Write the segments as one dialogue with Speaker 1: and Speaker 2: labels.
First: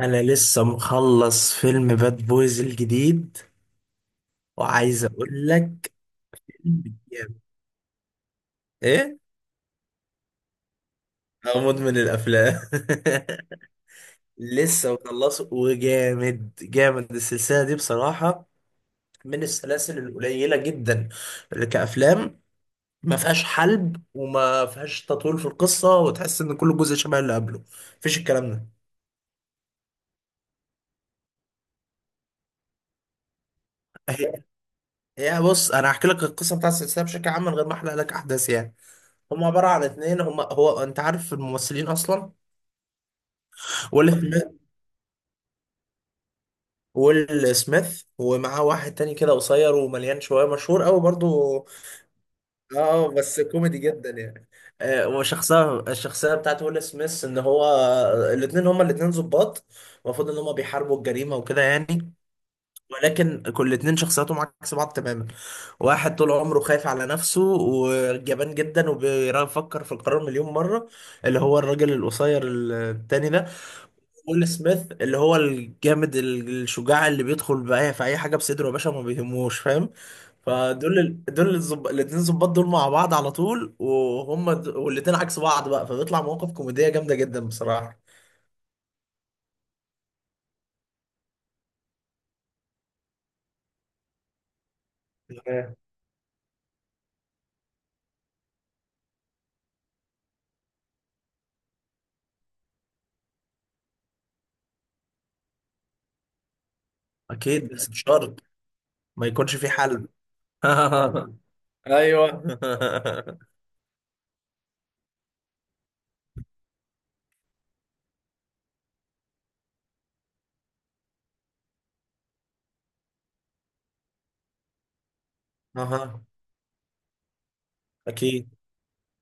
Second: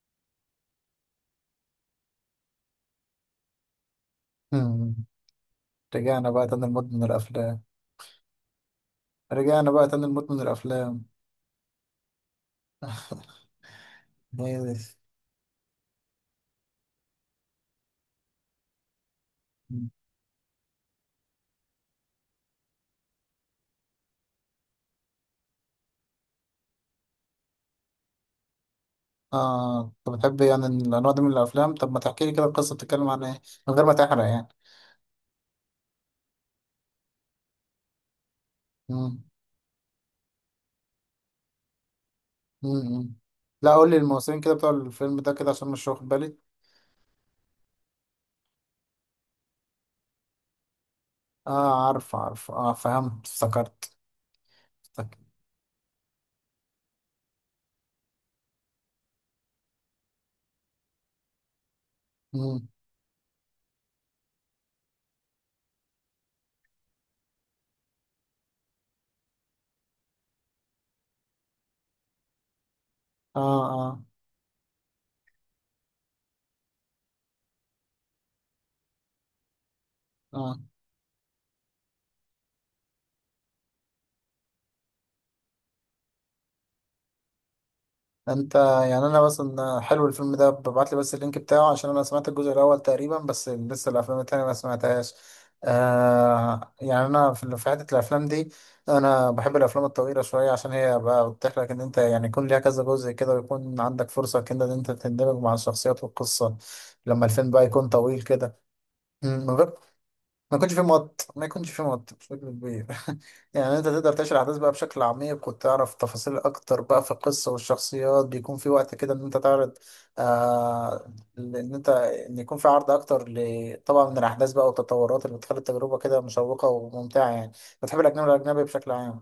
Speaker 1: انا لسه مخلص فيلم باد بويز الجديد
Speaker 2: مم.
Speaker 1: وعايز اقول لك
Speaker 2: رجعنا بقى تاني لمدمن
Speaker 1: جامد.
Speaker 2: الأفلام.
Speaker 1: ايه
Speaker 2: رجعنا بقى تاني لمدمن الأفلام.
Speaker 1: أنا مدمن الافلام.
Speaker 2: جامد.
Speaker 1: لسه مخلصه وجامد السلسله دي بصراحه، من السلاسل القليله جدا اللي كافلام ما فيهاش حلب وما فيهاش تطويل في القصه وتحس ان كل جزء شبه اللي قبله، مفيش الكلام ده.
Speaker 2: آه، أنت بتحب يعني الأنواع دي من الأفلام؟ طب ما تحكي لي كده القصة بتتكلم عن إيه، من غير ما تحرق
Speaker 1: هي
Speaker 2: يعني.
Speaker 1: هي بص، انا هحكي لك القصه بتاعت السلسله بشكل عام من غير ما احرق لك احداث يعني.
Speaker 2: مم.
Speaker 1: هم عباره عن اتنين، هم هو انت عارف الممثلين اصلا؟
Speaker 2: مم. لا، قول لي
Speaker 1: ويل
Speaker 2: الممثلين
Speaker 1: سميث.
Speaker 2: كده بتوع الفيلم ده كده عشان مش واخد بالي.
Speaker 1: ويل سميث ومعاه واحد تاني كده قصير ومليان شوية، مشهور قوي برضو.
Speaker 2: آه عارف عارف، آه
Speaker 1: اه
Speaker 2: فهمت
Speaker 1: بس كوميدي
Speaker 2: افتكرت.
Speaker 1: جدا يعني.
Speaker 2: افتكرت.
Speaker 1: وشخصية الشخصية بتاعت ويل سميث ان هو الاتنين، هما الاتنين ظباط، المفروض ان هما بيحاربوا الجريمة وكده يعني.
Speaker 2: مم.
Speaker 1: ولكن كل اتنين شخصياتهم عكس بعض تماما. واحد طول عمره خايف على نفسه وجبان جدا وبيفكر في القرار مليون مرة، اللي هو الراجل القصير التاني
Speaker 2: آه
Speaker 1: ده.
Speaker 2: آه
Speaker 1: ويل سميث اللي هو الجامد، الشجاع اللي بيدخل بأي في أي حاجة بصدره يا باشا، ما بيهموش، فاهم.
Speaker 2: آه.
Speaker 1: فدول ال... دول الزب... الاتنين ظباط دول مع بعض على طول، والاتنين عكس بعض بقى، فبيطلع مواقف كوميدية جامدة جدا بصراحة.
Speaker 2: انت يعني انا مثلا، حلو الفيلم ده، ببعت لي بس اللينك بتاعه، عشان انا سمعت الجزء الاول تقريبا، بس لسه الافلام التانية ما سمعتهاش.
Speaker 1: آه.
Speaker 2: آه، يعني انا في حته الافلام دي، انا بحب الافلام الطويله شويه، عشان هي بقى بتتيح لك ان انت يعني يكون ليها كذا جزء كده، ويكون عندك فرصه كده ان انت تندمج مع الشخصيات والقصه، لما الفيلم بقى
Speaker 1: أكيد
Speaker 2: يكون
Speaker 1: بس مش
Speaker 2: طويل
Speaker 1: شرط
Speaker 2: كده.
Speaker 1: ما
Speaker 2: مم،
Speaker 1: يكونش في حل.
Speaker 2: ما يكونش فيه مط
Speaker 1: ايوه.
Speaker 2: بشكل كبير. يعني انت تقدر تعيش الاحداث بقى بشكل عميق، وتعرف تفاصيل اكتر بقى في القصه والشخصيات، بيكون في وقت كده ان انت تعرض. آه، ان انت ان يكون في عرض اكتر طبعا من الاحداث بقى والتطورات اللي بتخلي التجربه كده
Speaker 1: أها.
Speaker 2: مشوقه وممتعه يعني. بتحب الاجنبي،
Speaker 1: أكيد
Speaker 2: الاجنبي بشكل عام؟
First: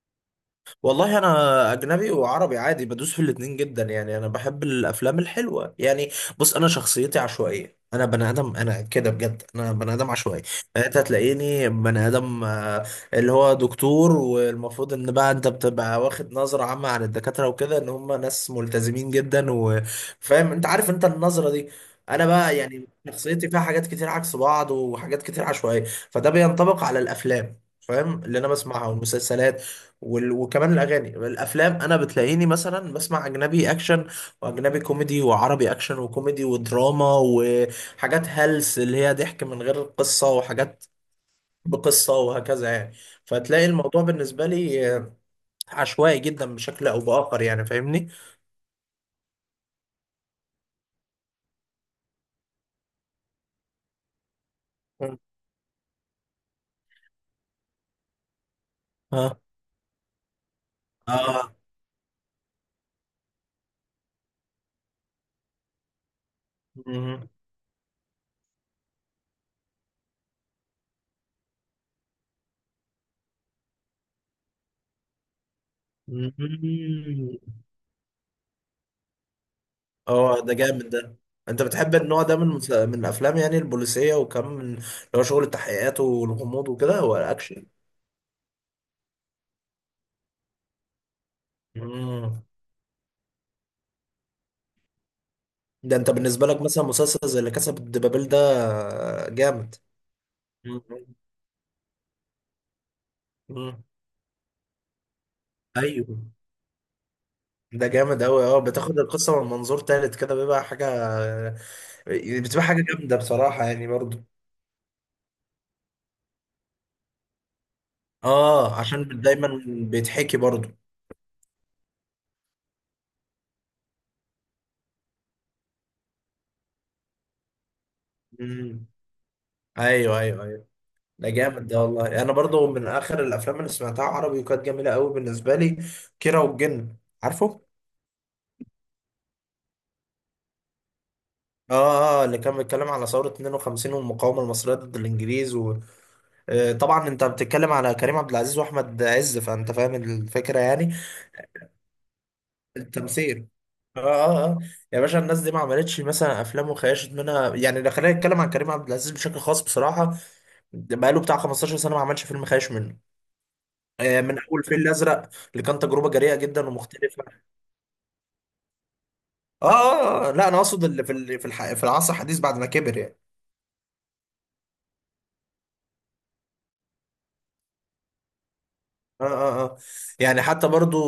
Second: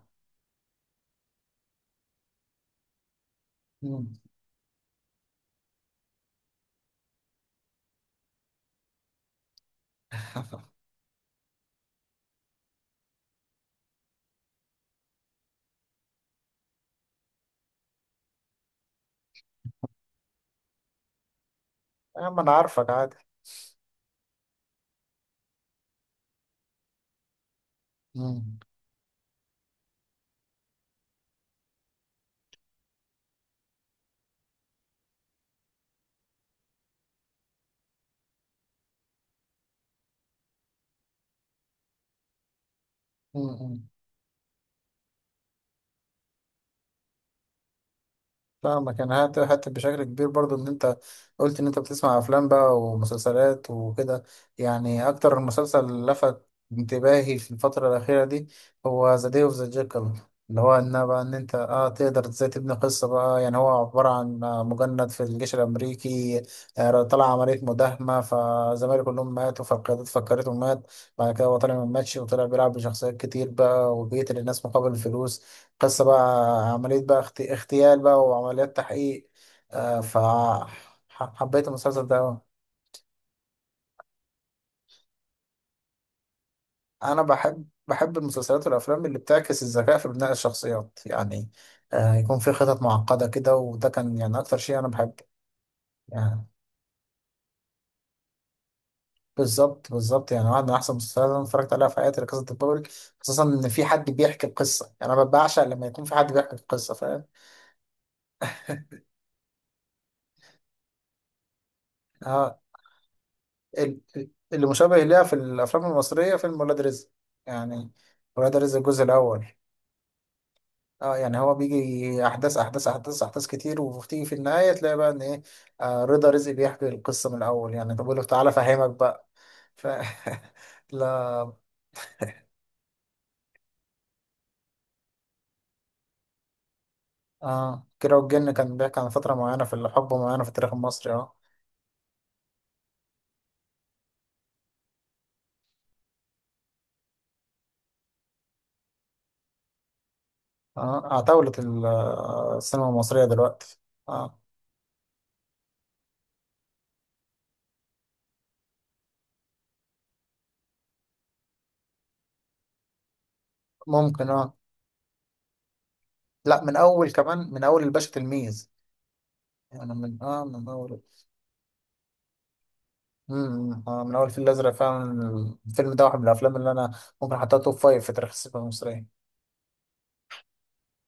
Speaker 1: والله، انا اجنبي وعربي عادي، بدوس في الاتنين جدا
Speaker 2: مم.
Speaker 1: يعني، انا بحب الافلام الحلوه يعني. بص، انا شخصيتي عشوائيه، انا بني ادم انا كده بجد، انا بني ادم عشوائي. انت هتلاقيني بني ادم آه، اللي هو دكتور، والمفروض ان بقى انت بتبقى واخد نظره عامه عن الدكاتره وكده ان هم ناس ملتزمين جدا، وفاهم انت عارف انت النظره دي.
Speaker 2: يا
Speaker 1: انا
Speaker 2: عم انا
Speaker 1: بقى يعني
Speaker 2: عارفك عادي.
Speaker 1: شخصيتي فيها حاجات كتير عكس بعض وحاجات كتير عشوائيه. فده بينطبق على الافلام، فاهم، اللي انا
Speaker 2: مم.
Speaker 1: بسمعها والمسلسلات وكمان الاغاني. الافلام انا بتلاقيني مثلا بسمع اجنبي اكشن واجنبي كوميدي وعربي اكشن وكوميدي ودراما وحاجات هلس اللي هي ضحك من غير قصه، وحاجات بقصه، وهكذا يعني. فتلاقي
Speaker 2: مم.
Speaker 1: الموضوع بالنسبه لي آه، عشوائي جدا بشكل او باخر يعني، فاهمني.
Speaker 2: فاهمك. انا حتى بشكل كبير برضو ان انت قلت ان انت بتسمع افلام بقى ومسلسلات وكده، يعني
Speaker 1: مم.
Speaker 2: اكتر مسلسل لفت انتباهي في الفترة الاخيرة دي هو ذا
Speaker 1: اه
Speaker 2: داي اوف ذا جيكل، اللي هو ان بقى ان
Speaker 1: اه
Speaker 2: انت اه تقدر ازاي تبني قصة بقى. يعني هو عبارة عن مجند في الجيش الامريكي.
Speaker 1: مم.
Speaker 2: طلع عملية مداهمة، فزمايله كلهم ماتوا، فالقيادات فكرته مات. بعد كده هو طلع ما ماتش، وطلع بيلعب بشخصيات كتير بقى، وبيقتل الناس مقابل الفلوس. قصة بقى
Speaker 1: مم.
Speaker 2: عملية بقى اغتيال بقى وعمليات تحقيق.
Speaker 1: اه ده جامد ده. انت
Speaker 2: فحبيت
Speaker 1: بتحب
Speaker 2: المسلسل ده
Speaker 1: النوع ده
Speaker 2: أوي.
Speaker 1: من من الافلام يعني، البوليسيه وكم، من اللي هو شغل التحقيقات والغموض وكده،
Speaker 2: أنا
Speaker 1: ولا اكشن؟
Speaker 2: بحب، بحب المسلسلات والأفلام اللي بتعكس الذكاء في بناء الشخصيات يعني. يكون
Speaker 1: مم.
Speaker 2: في خطط معقدة كده، وده كان يعني أكتر شيء أنا بحبه.
Speaker 1: ده انت
Speaker 2: يعني
Speaker 1: بالنسبه لك مثلا مسلسل زي اللي كسب الدبابيل ده جامد.
Speaker 2: بالظبط بالظبط، يعني واحد من
Speaker 1: مم.
Speaker 2: أحسن المسلسلات اللي أنا اتفرجت عليها في حياتي قصة البابل. خصوصا إن
Speaker 1: مم.
Speaker 2: في حد بيحكي القصة، يعني أنا بعشق لما يكون في
Speaker 1: ايوه.
Speaker 2: حد بيحكي القصة، فاهم؟
Speaker 1: ده جامد قوي، اه بتاخد القصه من منظور تالت كده بيبقى حاجه،
Speaker 2: اه
Speaker 1: بتبقى حاجه جامده بصراحه يعني
Speaker 2: ال-
Speaker 1: برضو.
Speaker 2: اللي مشابه ليها في الافلام المصريه فيلم ولاد رزق، يعني ولاد رزق
Speaker 1: اه
Speaker 2: الجزء
Speaker 1: عشان
Speaker 2: الاول.
Speaker 1: دايما بيتحكي برضو.
Speaker 2: اه يعني هو بيجي احداث احداث احداث احداث كتير، وبتيجي في النهايه تلاقي بقى ان ايه. آه، رضا رزق بيحكي القصه من الاول، يعني طب بيقول له تعالى
Speaker 1: مم.
Speaker 2: افهمك بقى. ف...
Speaker 1: ايوه.
Speaker 2: لا.
Speaker 1: ده جامد ده والله. انا برضو من اخر الافلام اللي سمعتها عربي وكانت جميله قوي بالنسبه لي كيرة والجن، عارفه؟
Speaker 2: اه كيرة والجن كان بيحكي عن فتره معينه في الحقبه معينه في التاريخ المصري اه.
Speaker 1: اه، اللي كان بيتكلم على ثورة 52 والمقاومة المصرية ضد الإنجليز. آه، طبعا انت بتتكلم على كريم عبد العزيز واحمد عز، فانت فاهم الفكره يعني.
Speaker 2: اه اعتولت السينما المصريه
Speaker 1: التمثيل.
Speaker 2: دلوقتي.
Speaker 1: اه
Speaker 2: اه
Speaker 1: اه اه يا باشا الناس دي ما عملتش مثلا افلام وخيشت منها يعني، لو خلينا نتكلم عن كريم عبد العزيز بشكل خاص بصراحه، ده بقاله بتاع 15 سنه ما عملش فيلم خايش منه. آه،
Speaker 2: ممكن
Speaker 1: من
Speaker 2: اه.
Speaker 1: اول فيل الازرق، اللي كان تجربه جريئه
Speaker 2: لا،
Speaker 1: جدا
Speaker 2: من اول،
Speaker 1: ومختلفه.
Speaker 2: كمان من اول الباشا تلميذ. يعني من
Speaker 1: لا انا
Speaker 2: من
Speaker 1: اقصد
Speaker 2: اول.
Speaker 1: اللي في في العصر الحديث بعد ما كبر يعني.
Speaker 2: من اول الفيل الازرق، فعلا الفيلم ده واحد من الافلام اللي انا ممكن احطها توب فايف في تاريخ السينما المصريه.
Speaker 1: اه اه اه يعني حتى برضو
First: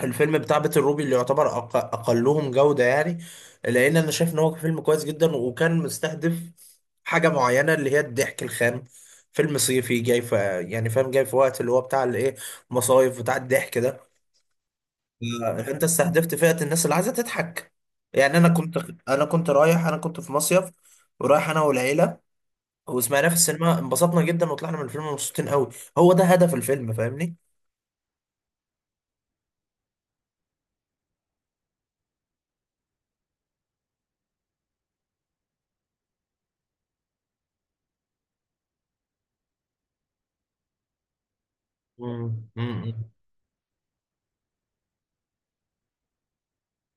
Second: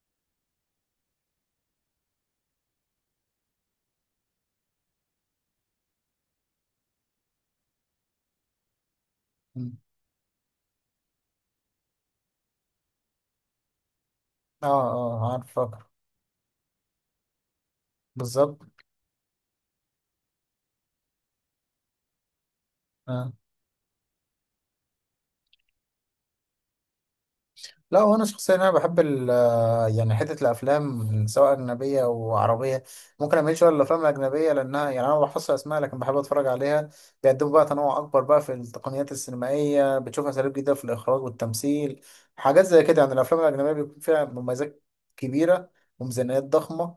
Speaker 1: الفيلم بتاع بيت الروبي، اللي يعتبر اقلهم جودة يعني، لان انا شايف ان هو فيلم كويس جدا، وكان مستهدف حاجة معينة اللي هي الضحك الخام. فيلم
Speaker 2: مم.
Speaker 1: صيفي، جاي في يعني، فاهم، جاي في وقت اللي هو بتاع الايه، مصايف بتاع الضحك ده.
Speaker 2: اه اه عارف
Speaker 1: آه، انت
Speaker 2: فاكر.
Speaker 1: استهدفت فئة الناس اللي عايزة تضحك. يعني انا
Speaker 2: بالظبط.
Speaker 1: كنت انا كنت رايح، انا كنت في مصيف، ورايح انا والعيلة، وسمعناه
Speaker 2: آه.
Speaker 1: في السينما، انبسطنا جدا وطلعنا من الفيلم مبسوطين قوي. هو ده هدف الفيلم، فاهمني.
Speaker 2: لا وانا شخصيا انا بحب، يعني حتة الأفلام سواء أجنبية أو عربية، ممكن أميل شوية للأفلام الأجنبية، لأنها يعني أنا ما بحفظش أسماء، لكن بحب أتفرج عليها. بيقدموا بقى تنوع أكبر بقى في التقنيات السينمائية، بتشوف أساليب جديدة في الإخراج والتمثيل،
Speaker 1: مم.
Speaker 2: حاجات زي كده.
Speaker 1: مم.
Speaker 2: يعني الأفلام الأجنبية بيكون فيها مميزات كبيرة وميزانيات ضخمة،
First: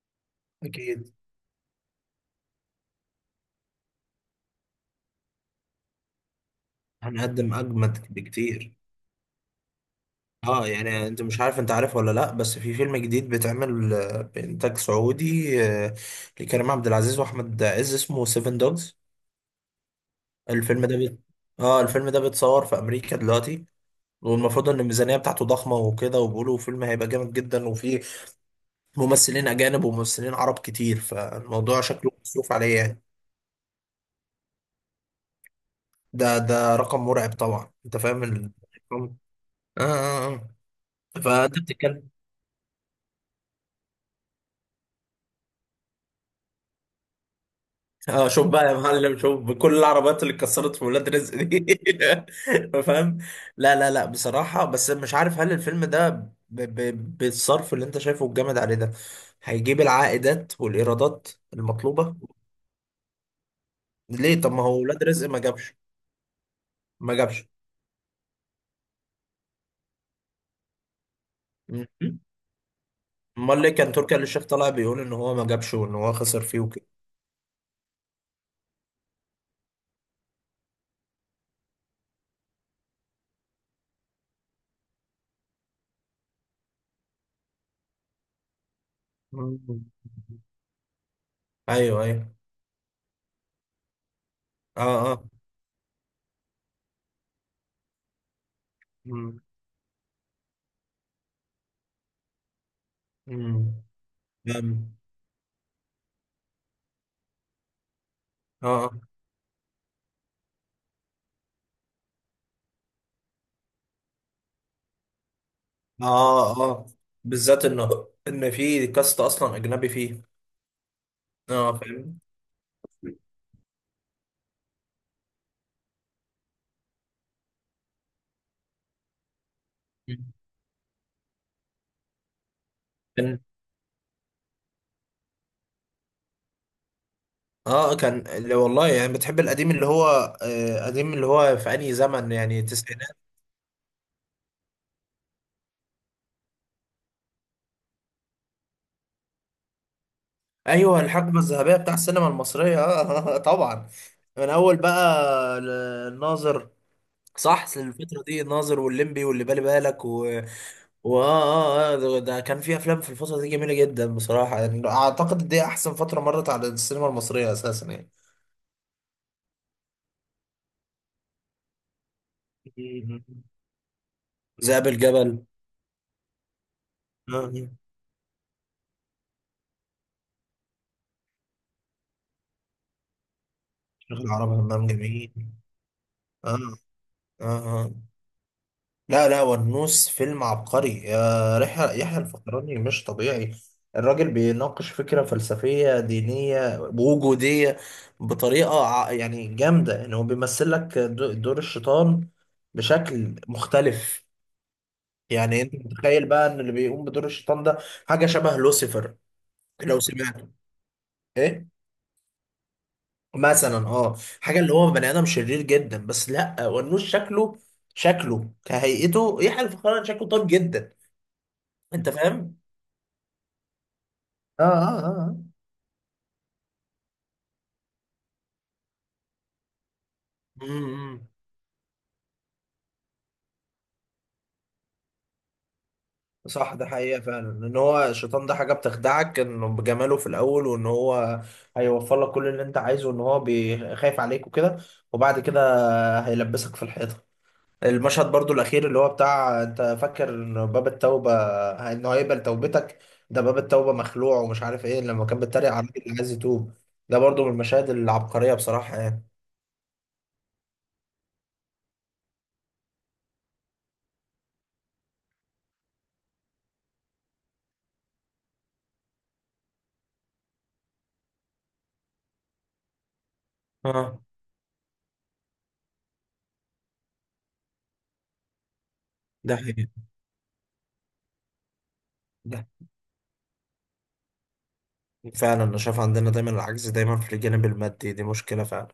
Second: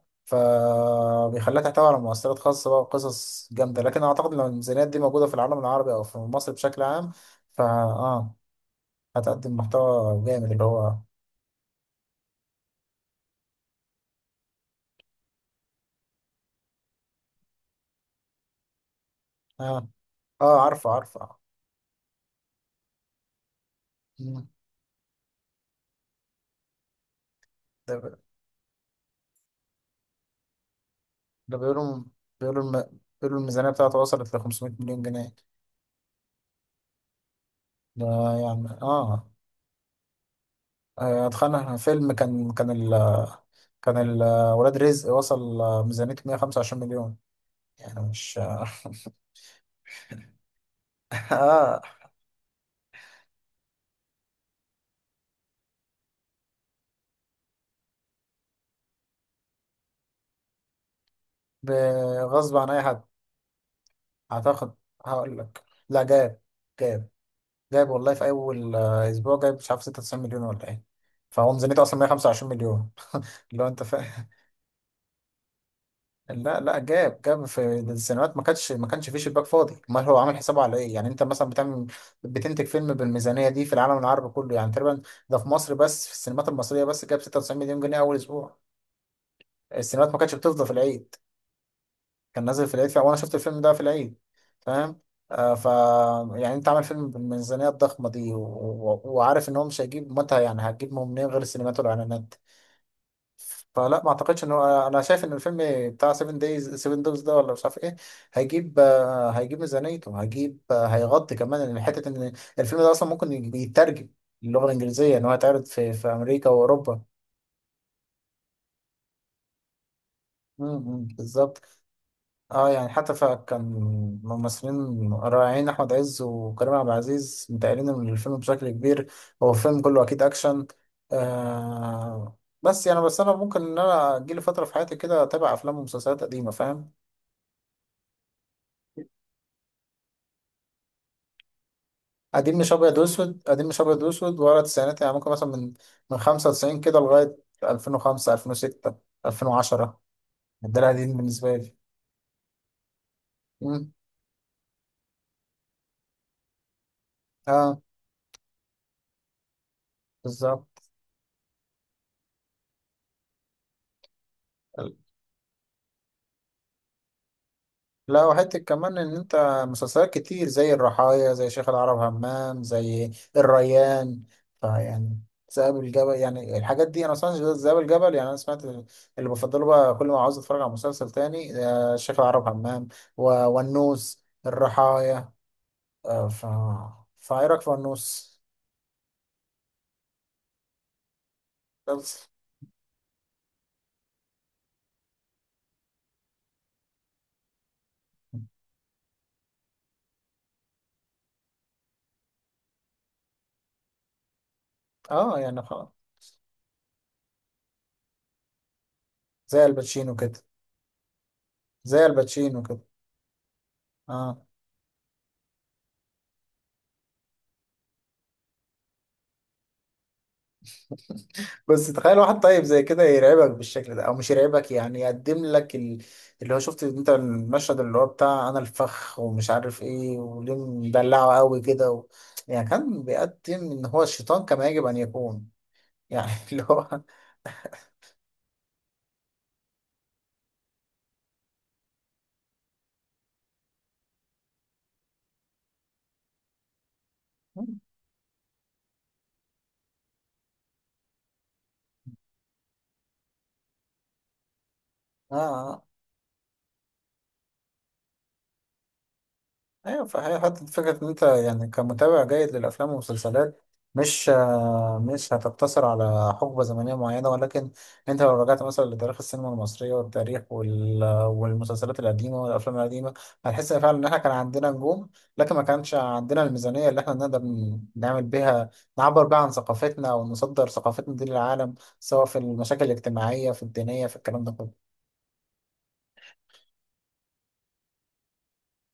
Speaker 1: أكيد
Speaker 2: فبيخليها تحتوي على مؤثرات خاصة بقى وقصص جامدة، لكن أعتقد لو الميزانيات دي موجودة في العالم العربي أو في مصر بشكل عام،
Speaker 1: هنقدم
Speaker 2: فا
Speaker 1: أجمد
Speaker 2: آه
Speaker 1: بكتير.
Speaker 2: هتقدم محتوى جامد اللي
Speaker 1: اه
Speaker 2: هو.
Speaker 1: يعني، انت مش عارف انت عارف ولا لا، بس في فيلم جديد بيتعمل آه، بإنتاج سعودي آه، لكريم عبد العزيز وأحمد عز، اسمه سيفن دوجز.
Speaker 2: آه، آه
Speaker 1: الفيلم
Speaker 2: عارفه
Speaker 1: ده بيت...
Speaker 2: عارفه.
Speaker 1: اه الفيلم ده بيتصور في أمريكا دلوقتي، والمفروض ان الميزانية بتاعته ضخمة وكده، وبيقولوا فيلم هيبقى جامد جدا، وفيه
Speaker 2: ده
Speaker 1: ممثلين أجانب وممثلين عرب كتير،
Speaker 2: ده
Speaker 1: فالموضوع
Speaker 2: بيقولوا
Speaker 1: شكله مصروف
Speaker 2: بيقولوا
Speaker 1: عليه
Speaker 2: الم...
Speaker 1: يعني.
Speaker 2: بيقولوا الميزانية بتاعته وصلت ل 500 مليون جنيه.
Speaker 1: ده رقم مرعب طبعا، انت
Speaker 2: ده
Speaker 1: فاهم
Speaker 2: يعني اه.
Speaker 1: آه. آه آه. فانت
Speaker 2: اتخانق
Speaker 1: بتتكلم.
Speaker 2: فيلم. كان ولاد رزق وصل ميزانيته 125 مليون، يعني
Speaker 1: اه
Speaker 2: مش
Speaker 1: شوف
Speaker 2: اه.
Speaker 1: بقى يا معلم، شوف بكل العربيات اللي اتكسرت في ولاد رزق دي.
Speaker 2: آه،
Speaker 1: فاهم. لا، بصراحة بس مش عارف هل الفيلم ده بالصرف اللي انت شايفه الجامد عليه ده هيجيب العائدات والإيرادات المطلوبة؟
Speaker 2: بغصب عن اي حد.
Speaker 1: ليه؟ طب ما
Speaker 2: اعتقد،
Speaker 1: هو ولاد رزق
Speaker 2: هقول
Speaker 1: ما
Speaker 2: لك،
Speaker 1: جابش.
Speaker 2: لا جاب جاب.
Speaker 1: ما جابش.
Speaker 2: جاب والله في اول اسبوع، جاب مش عارف 96 مليون ولا ايه، فهو ميزانيته
Speaker 1: م-
Speaker 2: اصلا
Speaker 1: م.
Speaker 2: 125 مليون
Speaker 1: امال
Speaker 2: لو
Speaker 1: ليه
Speaker 2: انت
Speaker 1: كان تركي آل
Speaker 2: فاهم.
Speaker 1: الشيخ طالع بيقول ان هو ما جابش وان هو خسر
Speaker 2: لا
Speaker 1: فيه
Speaker 2: لا،
Speaker 1: وكده.
Speaker 2: جاب جاب في السينمات. ما كانش فيه شباك فاضي. امال هو عامل حسابه على ايه؟ يعني انت مثلا بتعمل، بتنتج فيلم بالميزانيه دي في العالم العربي كله يعني تقريبا. ده في مصر بس، في السينمات المصريه بس جاب 96 مليون جنيه اول اسبوع.
Speaker 1: م.
Speaker 2: السينمات ما كانتش بتفضى في العيد،
Speaker 1: ايوه.
Speaker 2: كان نازل في العيد وانا شفت الفيلم ده في العيد، فاهم؟
Speaker 1: اه.
Speaker 2: آه ف يعني انت عامل فيلم بالميزانيه الضخمه دي،
Speaker 1: م.
Speaker 2: وعارف ان هو مش هيجيب متى، يعني هتجيب منين غير السينمات والاعلانات؟
Speaker 1: م.
Speaker 2: فلا ما اعتقدش ان هو،
Speaker 1: فاهم.
Speaker 2: انا شايف ان الفيلم بتاع 7 دايز، 7 دايز ده ولا مش عارف ايه،
Speaker 1: اه
Speaker 2: هيجيب
Speaker 1: آه.
Speaker 2: هيجيب ميزانيته، هيجيب هيغطي كمان، إن حته ان الفيلم ده اصلا ممكن يترجم اللغه الانجليزيه، ان هو يتعرض في امريكا
Speaker 1: اه اه،
Speaker 2: واوروبا.
Speaker 1: بالذات ان ان في كاست اصلا اجنبي فيه.
Speaker 2: بالظبط.
Speaker 1: اه فاهم.
Speaker 2: اه يعني حتى فكان ممثلين رائعين، احمد عز وكريم عبد العزيز، متقالين من الفيلم بشكل كبير. هو فيلم كله اكيد اكشن. آه، بس يعني، بس انا
Speaker 1: كان
Speaker 2: ممكن ان انا اجيلي فتره في حياتي كده اتابع افلام ومسلسلات قديمه، فاهم؟
Speaker 1: اه كان اللي والله يعني، بتحب القديم اللي هو آه قديم اللي هو في انهي زمن؟
Speaker 2: قديم
Speaker 1: يعني
Speaker 2: مش ابيض
Speaker 1: التسعينات؟
Speaker 2: واسود، قديم مش ابيض واسود ورا التسعينات، يعني ممكن مثلا من 95 كده لغايه 2005 2006 2010، ده
Speaker 1: ايوه
Speaker 2: القديم
Speaker 1: الحقبه
Speaker 2: بالنسبه لي.
Speaker 1: الذهبيه بتاع السينما المصريه اه. طبعا.
Speaker 2: مم.
Speaker 1: من اول بقى الناظر. صح،
Speaker 2: اه
Speaker 1: الفتره دي الناظر والليمبي واللي بالي بالك و...
Speaker 2: بالظبط.
Speaker 1: واه اه اه آه، ده كان في افلام في الفتره دي جميله جدا بصراحه، يعني اعتقد دي احسن فتره مرت على السينما المصريه اساسا.
Speaker 2: لا وحته كمان ان انت، مسلسلات كتير زي الرحايا زي شيخ العرب همام زي
Speaker 1: يعني
Speaker 2: الريان،
Speaker 1: ذئاب
Speaker 2: فيعني
Speaker 1: الجبل.
Speaker 2: ذئاب الجبل. يعني الحاجات دي انا اصلا،
Speaker 1: اه
Speaker 2: ذئاب الجبل، يعني انا سمعت اللي بفضله بقى كل ما عاوز اتفرج على مسلسل تاني شيخ العرب همام
Speaker 1: شيخ
Speaker 2: والنوس
Speaker 1: العرب همام
Speaker 2: الرحايا.
Speaker 1: جميل.
Speaker 2: آه ف
Speaker 1: اه
Speaker 2: فايه
Speaker 1: اه
Speaker 2: رايك في
Speaker 1: اه
Speaker 2: ونوس؟
Speaker 1: لا لا والنوس فيلم عبقري، يا رحلة! يحيى
Speaker 2: خلص.
Speaker 1: الفخراني مش طبيعي. الراجل بيناقش فكرة فلسفية دينية وجودية بطريقة يعني جامدة، ان هو بيمثل لك دور الشيطان بشكل مختلف.
Speaker 2: اه يعني
Speaker 1: يعني انت
Speaker 2: خلاص.
Speaker 1: متخيل بقى ان اللي بيقوم بدور الشيطان ده حاجة شبه لوسيفر،
Speaker 2: زي
Speaker 1: لو
Speaker 2: الباتشينو كده.
Speaker 1: سمعته. ايه؟
Speaker 2: زي الباتشينو كده.
Speaker 1: مثلا اه
Speaker 2: اه
Speaker 1: حاجه اللي هو بني ادم شرير جدا، بس لا، ونوش شكله، شكله كهيئته، يحيى الفخراني شكله طيب جدا.
Speaker 2: بس
Speaker 1: انت
Speaker 2: تخيل واحد
Speaker 1: فاهم؟
Speaker 2: طيب زي كده يرعبك بالشكل ده، او مش
Speaker 1: اه
Speaker 2: يرعبك، يعني
Speaker 1: اه
Speaker 2: يقدم
Speaker 1: اه
Speaker 2: لك ال... اللي هو شفت انت المشهد اللي هو بتاع، انا الفخ ومش عارف ايه وليه
Speaker 1: امم.
Speaker 2: مدلعه قوي كده و... يعني كان بيقدم ان هو الشيطان كما يجب ان يكون، يعني اللي
Speaker 1: صح
Speaker 2: هو
Speaker 1: ده
Speaker 2: اه.
Speaker 1: حقيقه فعلا، ان هو الشيطان ده حاجه بتخدعك انه بجماله في الاول، وان هو هيوفر لك كل اللي انت عايزه، وان هو بيخايف عليك وكده، وبعد كده هيلبسك في الحيطه. المشهد برضو الأخير اللي هو بتاع أنت فاكر إن باب التوبة إنه هيقبل توبتك، ده باب التوبة مخلوع ومش عارف إيه، لما كان بيتريق على
Speaker 2: آه.
Speaker 1: الراجل اللي عايز يتوب، ده برضو من المشاهد العبقرية بصراحة يعني.
Speaker 2: ايوه، فهي حتى فكره ان انت يعني كمتابع جيد للافلام والمسلسلات، مش مش هتقتصر على حقبه زمنيه معينه، ولكن انت لو رجعت مثلا لتاريخ السينما المصريه، والتاريخ والمسلسلات القديمه والافلام القديمه، هتحس إن فعلا ان احنا
Speaker 1: اه
Speaker 2: كان عندنا نجوم، لكن ما كانش عندنا الميزانيه اللي احنا نقدر نعمل بيها، نعبر بيها عن
Speaker 1: ده حقيقي.
Speaker 2: ثقافتنا او نصدر ثقافتنا دي للعالم، سواء في
Speaker 1: ده
Speaker 2: المشاكل الاجتماعيه، في الدينيه، في الكلام ده كله.
Speaker 1: فعلا أنا شايف عندنا دايما العجز دايما في الجانب المادي، دي مشكلة فعلا.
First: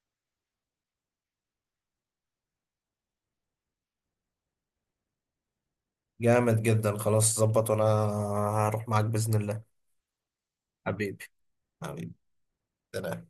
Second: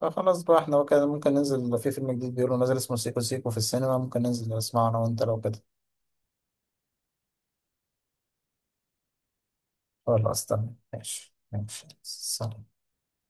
Speaker 2: فخلاص بقى، احنا كده ممكن ننزل لو في فيلم جديد بيقولوا نازل اسمه سيكو سيكو في السينما، ممكن ننزل نسمعه انا وانت لو كده.
Speaker 1: جامد جدا، خلاص ظبط، وأنا هروح معاك بإذن الله.
Speaker 2: خلاص تمام،
Speaker 1: حبيبي.
Speaker 2: ماشي ماشي،
Speaker 1: حبيبي.
Speaker 2: سلام.
Speaker 1: سلام.